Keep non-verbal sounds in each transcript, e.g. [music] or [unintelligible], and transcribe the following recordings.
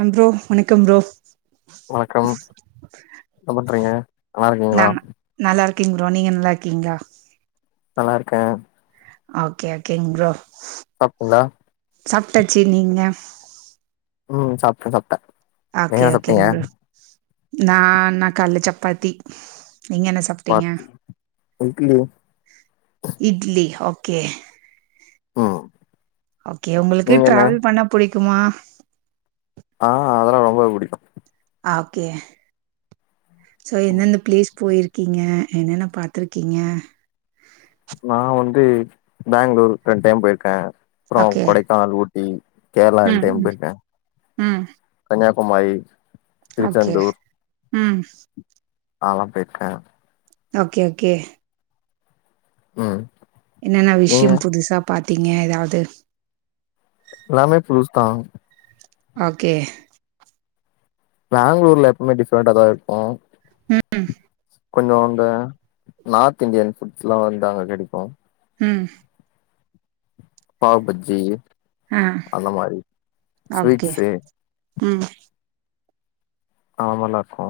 அம் bro வணக்கம் bro வணக்கம் என்ன பண்றீங்க நல்லாருக்கீங்களா இருக்கீங் ப்ரோ நீங்க நல்லாருக்கீங்கா நல்லாருக்கே ஓகே ஓகேங் ப்ரோ சாப்ட்டீங்களா சாப்ட்டாச்சு நீங்க ம் சாப்ட்டே சாப்ட்டே நீங்க ஆகே என்ன ஓகேங்க சாப்ட்டீங்க ப்ரோ நான்ணா கால்ல சப்பாத்தி நீங்க என்ன சாப்ட்டீங்க சப்பாத்தி இட்லி இட்லி ஓ ஓகே ம் ஓகே உங்களுக்கு நீங்க என்ன டிராவல் பண்ண புடிக்குமா ஆ அதெல்லா ரொம்ப புடிக்கு ஆக்கே சோ என்னென்ன பிளேஸ் போயிருக் இகீங்க என்னன்ன பாத்துருக்கீங்க நா வந்து பேங்களூரு ரெண் டைம் போயிருக்கே அப்பறோ ஓகே கொடைக்கானல் ஊட் டி கேரளா ம் ரெண்டைம் ம் போயிருக்கே ம் எங்க உமாயி ஓகே திரிச்சந்தூர் ம் அதலாம் போயிருக்கே ஓகே ஓகே ம் என்னன் நீங்க விஷயம் புதுசா பாத்தீங்க ஏதாவது எல்லாமே புதுசுதா ஓகே பெங்களூர்ல எப்பவுமே டிஃப்ரெண்டா தா இருக்கு ம் கொஞ்ச அங்க நார்த் இண்டியன் ஃபுட்ஸ்ல்லா வந்து அங்க கெடைக்கு ம் பாவ் பஜி ஆ அந்த மாரி ஓகே ஸ்வீட்சே ம் ஆமல்லா இருக்கு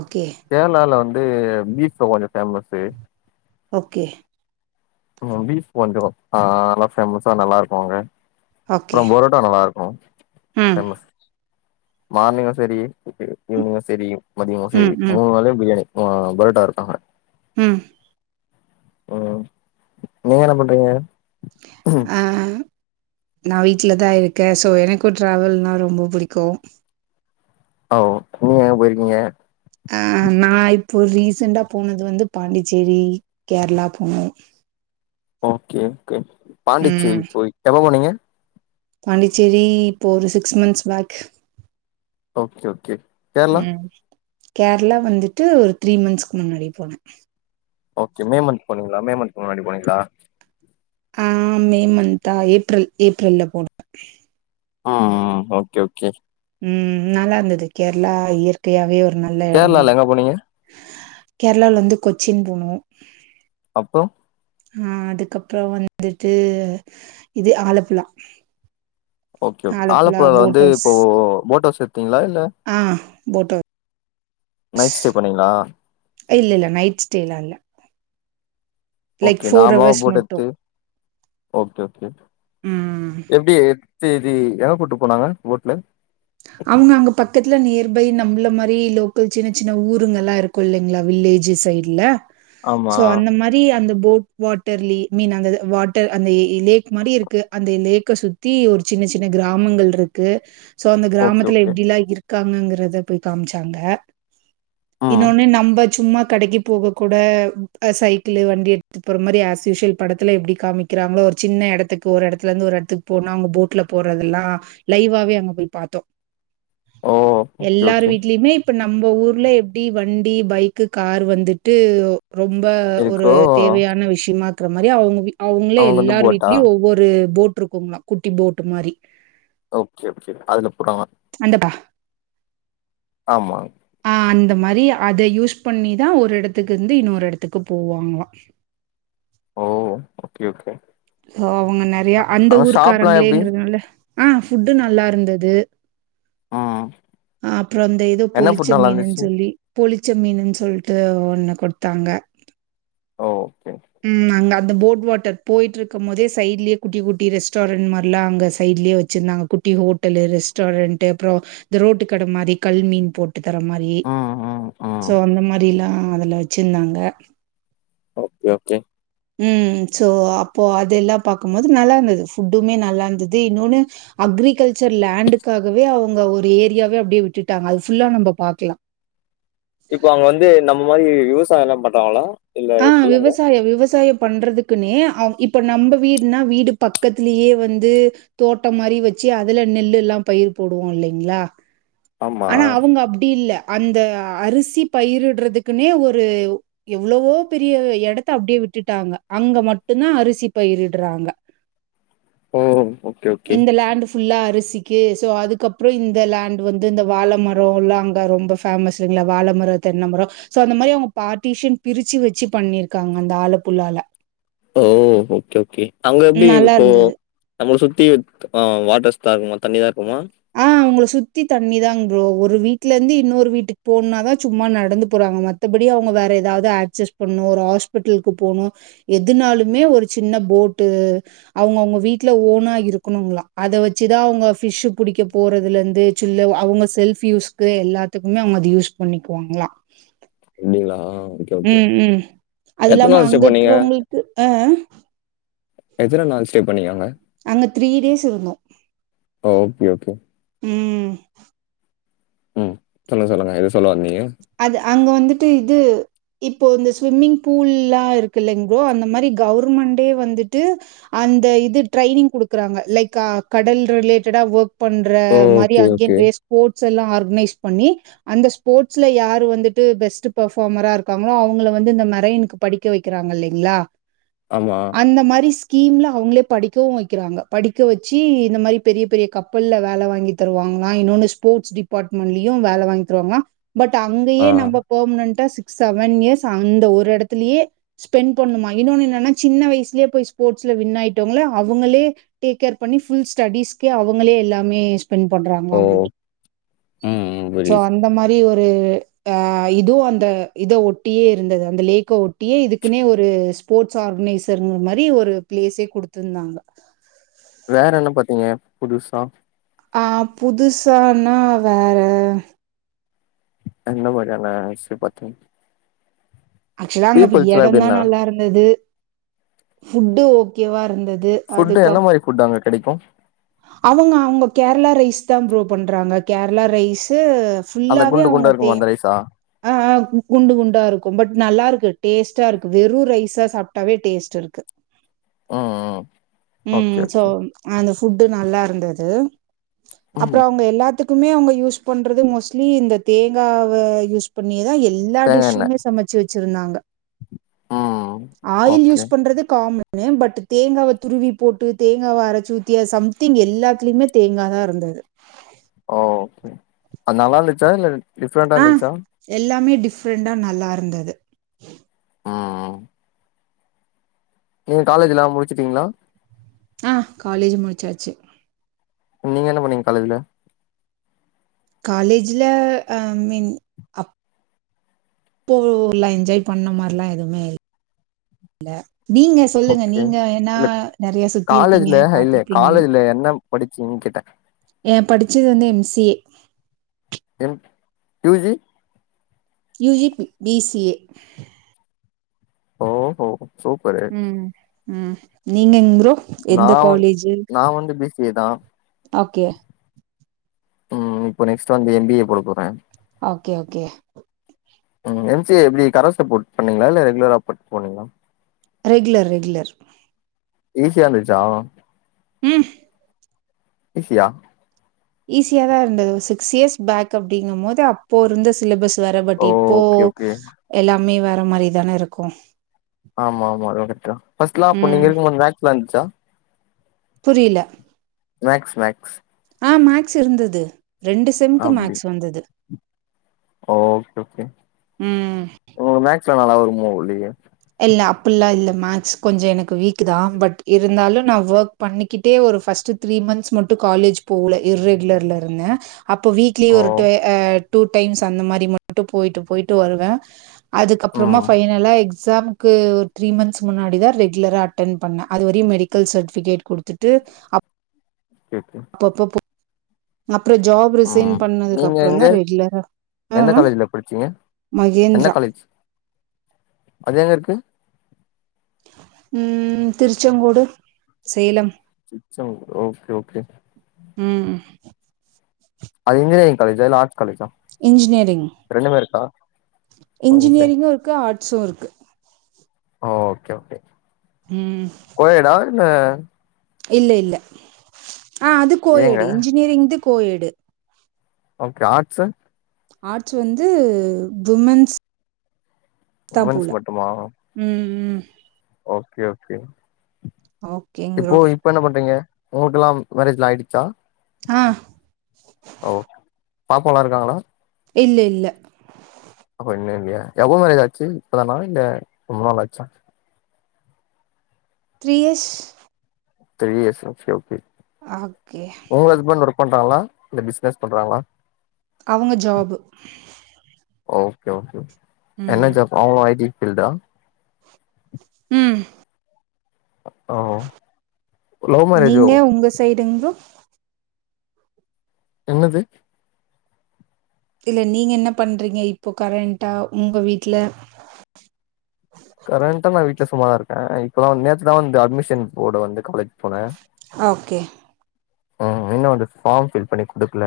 ஓகே கேரளால வந் து பீப்ல கொஞ்ச பேமஷு ஓகே ம் பீஃப் கொஞ்ச ஆ நல்லா ஃபேமஸா நல்லாருக்கு அங்க ஓகே. அப்றம் பொரொட்டா நல்லாருக்கு ம், ஃபேமஸ் மார்னிங்கு செரி இ ஈவினிங்கு செரி மதியமு செரி ம், ம், மூனு வேலயு பிரியாணி ஆ பொரோட்டா இருக்கங்க ம் ம் நீங்கென்ன பண்றீங்க அ அ நா வீட்லதா இருக்க சோ எனக்கு ட்ராவல்னா ரொம்போ புடிக்கு ஓ நீங்க எங்க போயிருக்கீங்க அ நா இப்போ ரீசெண்டா போனது வந்து பாண்டிச்சேரி கேரளா போனோ ஓகே கே ம். பாண்டிச்சேரி போய் எப்ப போனீங்க பாண்டிச்சேரி இப்போ ஒரு six months back okay okay Kerala ம். கேரளா வந்துட்டு ஒரு த்ரீ மந்த்ஸ்க்கு முன்னாடி போன ஓகே மேமந்த் போனீங்ளா மேமந்த்க் முன்னாடி போனீங்ளா ஆ மே மந்த்தா ஏப்ரல் ஏப்ரல்ல போனோ அ அ ஓக்கே ஓகே ம் நல்லா இர்ந்தது கேரளா இயற்கையாவே ஒரு நல்ல எடந்தா கேரளால எங்க போனீங்க கேர்ளாலந்து கொச்சின் போனோ அப்றோ ஆ அதுக்கப்ற வந்துட்டு இது ஆலப்புழா ஓகே ஓகே ஆலப்புழா ஆலப்புழால போட் வந்து ஹவுஸ் இப்போ போட்டவுஸ் எத்தீங்களா இல்ல ஆ போட் ஹவுஸ் நைட் ஸ்டே பண்ணீங்ளா இல்லில்ல நைட் ஸ்டேலா இல்ல லைக் ஓகே ஃபோர் நாமல ஹவர்ஸ் மட்டு போட்டெத்து ஓகே ஓகே ம் எப்டி ஏத்தி எங்க கூட்டு போனாங்க போட்ல ப்பை நம்பள மாரி லோக்கல் சின்ன சின்ன ஊருங்களா இருக்கு இல்லங்ளா வில்லேஜ்ஜு சைட்ல ஆமா சோ அந்த மாரி அந்த போட் வாட்டர்லி மீன் அங்கது வாட்டர் அந்த இ லேக் மாரி இருக்கு அந்த லேக்க சுத்தி ஒரு சின்ன சின் னு கிராமங்கள்ருக்கு சோ அந்த ஓகே கிராமத்துல ஓகே எப்டிலா இருக்காங்கங்கறத போய் காம்ச்சாங்க ம் இன்னொனு நம்ப சும்மாத் கடைக்கு போக கூட அ சைக்கிளு வண்டி எடுத்துட் போற மாரி ஆஸ்யூஷ்வல் படத்துல எப்டி காமிக்கிறாங்ளோ ஒரு சின்ன எடத்துக்கு ஒரு எடத்துலர்ந்து ஒரு எட்த்துக்கு போனா அவுங்க போட்ல போறதெல்லா லைவாவே அங்க போய் பாத்தோ ஓ ஓகே எல்லாரு ஓகே வீட்லிமே இப்ப நம் நம்ப ஊர்ல எப்டி வண்டி பைக்கு கார் வந்துட்டு ரொம்ப ஒரு இருக்கோ தேவையான விஷ்யமாக்குற மாரி அவுங்க வீ அவுங்ளே அவங்க வந்து எல்லார் போட்டா வீட்லியு ஒவ்வொரு போட்ருக்குங்ளா குட்டி போட்டு மாரி ஓகே ஓகே அதுல போறாங்க அந்தப்பா ஆமா ஆ அந்த மாரி அத யூஸ் பண்ணிதா ஒரு எடத்துக்கு இந்து இன்னொரு எடத்துக்கு போவாங்ளா ஓ ஓகே சோ அவங்க நெறையா அந்த அங்க ஷாப்லா எப்டி ஊருக்காரங்ளேங்கிறதுனால ஆ ஃபுட்டு நல்லாருந்தது ம் ஆ அப்ற அந்த எதோ என்ன பொளிச்ச ஃபுட் நல்லா மீனுன் இருந்துச்சு சொல்லி பொளி ச்ச மீனுன் சொல்ட்டு ஒன்னு குட்த்தாங்க ஓ ஓகே ம் அங்க அந்த போட் வாட்டர் போயிட்ருக்கும் போதே சைட்ல்யே குட்டி குட்டி ரெஸ்டாரண் மார்லா அங்க சைட்லே வெச்சிருந்தாங்க குட் டி ஹோட்டலு ரெஸ்டாரண்ட்டு அப்றோ இந்த ரோட்டு கட மாரி கல்மீன் போ ட்டுத்தர மாரி ம் ம் ம் சோ அந்த மாரில்லா அதுல வெச்சிந்தாங்க ஓகே ஓகே ம் சோ அப்போ அதெல்லா பாக்குபோது நல்லாந்தது ஃபுட்டுமே நல்லாந்தது இன்னொன்னு அக் ரிகல்ச்சர் லேண்டுக்காகவே அவுங்க ஒரு ஏரியாவே அப்டியே விட்டுட்டாங்க அது ஃபுல்லா நம்ப பாக்லா இப்ப அங்க வந்து நம்ம மாரி விவசாயலா பண்றாங்ளா அ விவசாய விவசாய பண்றதுக்குனே அ இப்ப நம்ப வீட்னா வீடு பக்கத்துலயே வந்து தோட்ட மாரி வெச்சி அதுல நெல்லுலா பயிர் போடுவோ இல்லைங்ளா ஆமா ஆனா அவுங்க அப்டி இல்ல அந்த அரிசி பயிரிடுறதுகுனே ஒரு எவ்ளவோ பெரிய எடத்த அப்டியே விட்டுட்டாங்க அங்க மட்டு தா அரிசி பயிரிடுறாங்க ஓ ஓகே ஓகே இந்த லேண்டு ஃபுல்லா அரிஸ் திக்கி சோ அதுக்கப்றோ இந்த லேண்ட் வந்து இந்த வாலமரோ லா அங்க ரொம்ப ஃபேமஸ்ங்ள வாலமரோ அது தென்னமரோ சோ அந்த மாரி அவுங்க பார்ட்டிஷியன் பிரிச்சி வெச்சி பண்ணிருக்காங்க அந்த ஆலப்புலால ஓ ஓகே ஓகே அங்க எப்டி நல்லா இப்போ இருந்தது. நம்மள சுத் தி வாட்டர்ஸ்தாருக்குமா தண்ணி தாருக் அ உங்கள சுத்தி தண்ணிதாங் ப்ரோ ஒரு வீட்டுலந்து இன்னொரு வீட்டுக் போனுன்னா தா சும்மா நடந்து போறாங்க மத்தபடி அவுங்க வேற ஏதாவது ஆக்ஸஸ் பண்ணுவோ ஒரு ஹாஸ்பிட்டுல்க்கு போனு எதுனாலுமே ஒரு சின்ன போட்டு அவுங்க அவுங்க வீட் வீட்ல ஓனா இருக்கணுங்ளா அத வெச்சிதா அவுங்க ஃபிஷ்ஷு குளிக்க போறதுலந்து சில்ல அவுங்க செல்ஃப்பு யூஸ்க்கு எல்லாத்துக்குமே அவுங்க அது யூஸ் பண்ணிக்குவாங்ளா அப்டிங்ளா ம் ம் அது இல்லாம ஸ்டே பண்ணீங்க அங்கக்குறவங்களுக்கு அ அ எத்தன நாள் ஸ்டே பண்ணிங்க அங்க அங்க த்ரீ டேஸ்ருந்தோ ஓகே ஓகே ம் ம் சொல்லுங்க சொல்லுங்க எதோ சொல்ல வந்தீங்க அது அங்க வந்துட்டு இது இப்போ இந்த ஸ்விம்மிங் பூல்லா இருக்குல்லைங் அந்த மாரி கவுர்மண்டே வந்துட்டு அந் இந்த இது ட்ரைனிங் குடுக்குறாங்க லைக்க கடல் ரிலேட்டடா ஒக் பண்ற ஓ! மாரி ஓகே அங்கே ஓகே நெறைய ஸ்போர்ட்ஸ்ல்லா ஆர்கனைஸ் பண்ணி அந்த ஸ்போர்ட் ஸ்ல யாரு வந்துட்டு பெஸ்ட் பர்ஃபாமராருக்காங்ளோ அவுங்கள வந்து இந்த மெரைனுக்கு படிக்க வெக்கிறாங்க இல்லைங்ளா ஆமா அந்த மாரி ஸ் கீம்ல்ல அவுங்களே படிக்கவு வெக்கிறாங்க படிக்க வெச்சி இந்த மாரி பெரிய பெரிய கப்பல்ல வேல வாங்கி தருவாங் ங்ளா இன்னொனு ஸ்போர்டஸ் டிபார்ட்மெண்ட்லயு வேல வாங்கி தருவாங்களா பட் ஆ அங்கயே நம்ப பெர்ம்னென்டா சிக் ஸ் செவன் இயர்ஸ் அந்த ஒரு எடத்துலயே ஸ்பெண்ட் பண்ணுமா இன்னொனு என்னனா சின்ன வயசுலேயே போய் ஸ்போர்ட்ஸ் ல வின் ஆயிட்டோங்கள அவுங்களே டேக் கேர் பண்ணி ஃபுல் ஸ்டடீஸ்க்கே அவுங்களே எல்லாமே வின் பண்றாங்ளா ஓ அந்த மாரி ம் ம் சோ புரியுது அந்த மாரி ஒர்க் ஒரு அ இதுவு அந்த இத ஒட்டியே இருந்தது அந்த லேக்க ஒட்டியே இதுக்குனே ஒரு ஸ்போர்ட்ஸ் ஆர்கனைசர்ங்ற மாரி ஒரு பிளேஸே குடுத்துர்ந்தாங்க ஏங்க புதுசா ஆ புதுசானா வேற அந்த மாரியான விஸ்யோ பாத்திங் ஆக்சுவலா அங்க எடந்தா இருந்தாங்க நல்லாருந்தது ஃபுட்டு ஓகேவாருந்தத் ஃபுட்டு என்ன மாரி ஃபுட்டு அங்க கெடைக்கு அவுங்க அவுங்க கேரளா ரைஸ் தா ப்ரோ பண்றாங்க கேரளா ரைஸ்ஸூ அந்த குண்டு குண்டாருக்குமே அந்த ரைசா அ குண்டு குண்டாருக்கு பட் நல்லாருக்கு டேஸ்ட்டாருக்கு வெறு ரைஸா சாப்ட்டாவே டேஸ்ட் இருக்கு ம் ம் ம் ஓகே சோ ஓகே அந்த ஃபுட்டு நல்லாருந்தது அப்றோ ம் அவுங்க எல்லாத்துக்குமே அவுங்க யூஸ் பண்றது மோஸ்ட்லி இந்த தேங்காவ யூஸ் பண்ணியேதா எல்லா தேங்கா எண்ண டிஷ்ஷுமே சமச்சி வெச்சிருந்தாங்க ம் ஆயில் ஓகே யூஸ் பண்றது காமன் வே பட்டு தேங்காவ துருவி போட்டு தேங்காவ அரச்சி ஊத்தி அ சம்திங் எல்லாத்லிமே தேங்காதா இருந்து அ ஓ ஓகே அது நல்லாருந்துச்சா இல்ல டிஃப்ரெண்டா ஆ இருந்துச்சா எல்லாமே டிஃப்ரண்டா நல்லா இருந்தது ஆ ஆ நீங்க காலேஜுல்லா முடிச்சிட்டீங்ளா ஆ காலேஜு முடிச்சாச்சி நீங்க என்ன பண்ணீங்க காலேஜ்ல காலேஜுல அ மின் அப் போல என்ஜாய் பண்ண மார்லா எதுவுமே இ ல நீங்க சொல்லுங்க ஓகே நீங்க ஏன்னா இல்ல நறையா சுத்தி இருப்பீங்க பாத்ருப்பீங்க படிச்சிங்னு கேட்ட ஏம் படிச்சது வந்து M C A M U G UG B B C A ஓ ஹோ சூப்பரு ம் ம் நீங்க எங் ப்ரோ நா எந்த வந் காலேஜு நா வந்து பி சி ஏ தா ஆகே ம் இப்போ நெக்ஸ்ட்டு வந்து எம் பி ஏ போடப் போற ஓகே ஓகே ம் எம் சி ஏ எப்டி கரஸ்ல போட் பண்ணீங்ளா இல்ல ரெகுலரா போட் போனீங்ளா ரெகுலர் ரெகுலர் ஈசியா இருந்துச்சா ம் ஈசியா ஈஸியா தா இருந்தது ஒ சிக்ஸ் இயர்ஸ் பேக் அப்படிங்கம் மோது அப்போ இருந்த சிலபஸ் வேற பட் இப்போ ஓகே ஓகே எல்லாமே வேற மாரிதான இருக்கு ஆமா ஆமா [unintelligible] ஃபஸ்லா அப்ப நீங்க இருக்கம்போது மேக்ஸ்லா இருந்ச்சா புரியில மேக்ஸ் மேக்ஸ் ஆ மேக்ஸ் இருந்துது ரெண்டு செம்க்கு மேக்ஸ் வந்தது ஓ ஓகே ஓகே ம் உங்ளுக் மேக்ஸ்லா நல்லா வருமோ இலியோ அப்புல்லா இல்ல மேக்ஸ் கொஞ்சொ எனக்கு வீக்கு தா பட் இருந்தாலு நா வோக் பண்ணிக்கிட்டே ஒரு ஃபஸ்ட்டு த்ரீ மந்த்ஸ் மட்டு காலேஜ் போல இர் ரெகுலர்ல இருந்த அப்போ வீக்லி ஓ ஒரு டு ஆ டூ டைம்ஸ் அந்த மாரி மட்டு போயிட்டு போயிட்டு வருவ அதுக்கப்றமா ம் ஃபைனலா எக்ஸ் சாமுக்கு ஒரு த்ரீ மந்த்ஸ் முன்னாடி தா ரெகுலரா அட்டன் பண்ண அது வரையு மெடிக்கல் சட்டிஃபிகேட் குடுத்துட்டு அப் கே கே அப்றோ ஜாப் ரிசைன் நீங்க பண்ணதுக்கப்றொந்தா எங்க ரெகுலரா ஆ எந்த ஆ. காலேஜ்ல படிச்சீங்க எந்த மகேந்திரா காலேஜ் அது எங்க இருக்கு ம் திருச்செங்கோடு சேலம் திருச்செங்கோ ஓகே ஓகே ம் அது இன்ஜினேரிங் காலேஜா இல்ல ஆட் இன்ஜினியரிங் ஓ இன்ஜினியரிங்கு இருக்கு ஆட்ஸு இருக்கு ஓ ஓகே ஓகே ம் ஆ இல்ல இல்ல ஆ அது ஏங்க கோயேடு இன்ஜினியரிங் இது கோயேடு ஓகே ஆட்ஸு ஆட்ஸு வந்து விமென்ஸ் தா உமன்ஸ் போல மட்டுமா ம் ம் ஓகே ஓகே ஓகேங் இப்போ ப்ரோ இப்போ என்ன பண்றீங்க உங்ளுக்கெல்லா மேரேஜ்லா ஆய்டுச்சா ஆ பாப்பாலா இருக்காங்களா இல்ல இல்ல எப்போ மேரேஜ் ஆச்சு இப்பதானா இல்ல ரொம்ப நாள் ஆச்சா த்ரீ இயர்ஸ் த்ரீ இயர்ஸா ஒகே ஓகே ஆக்கே பண்றாங்ளா இல்ல பிஸ்னஸ் பண்றாங்களா அவுங்க ஜாபு ஓகே ஓகே என்ன ம் ஜாப் அவுங்ளு ஐ டி ஃபீல்டா ம் அப்போ லவ் மேரேஜோ டெங் ப்ரோ என்னது இல்ல நீங்க என்ன பண்றீங்க இப்போ கரெண்ட்டா உங்க வீட்ல கரெண்டா நா வீட்ல சும்மாதா இருக்கே இப்ப தா நேத்துதா வந்து அட்மிஷன் போட வந்தே காலேஜ் போனே ஓகே ம் இன்னு வந்து ஃபாம் ஃபில் பண்ணி குடுக்ல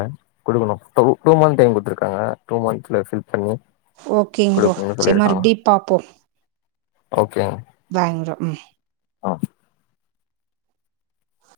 குடுக்கனு டூ டூ மந்த் டைம் குட்த்துருக்காங்க டூ மந்த்ல ஃபில் பண்ணி ஓகேங் ப்ரோ சேரி மறுப்டி பாப்போ ஓகே பாய்ங் ப்ரோ ம் ஆ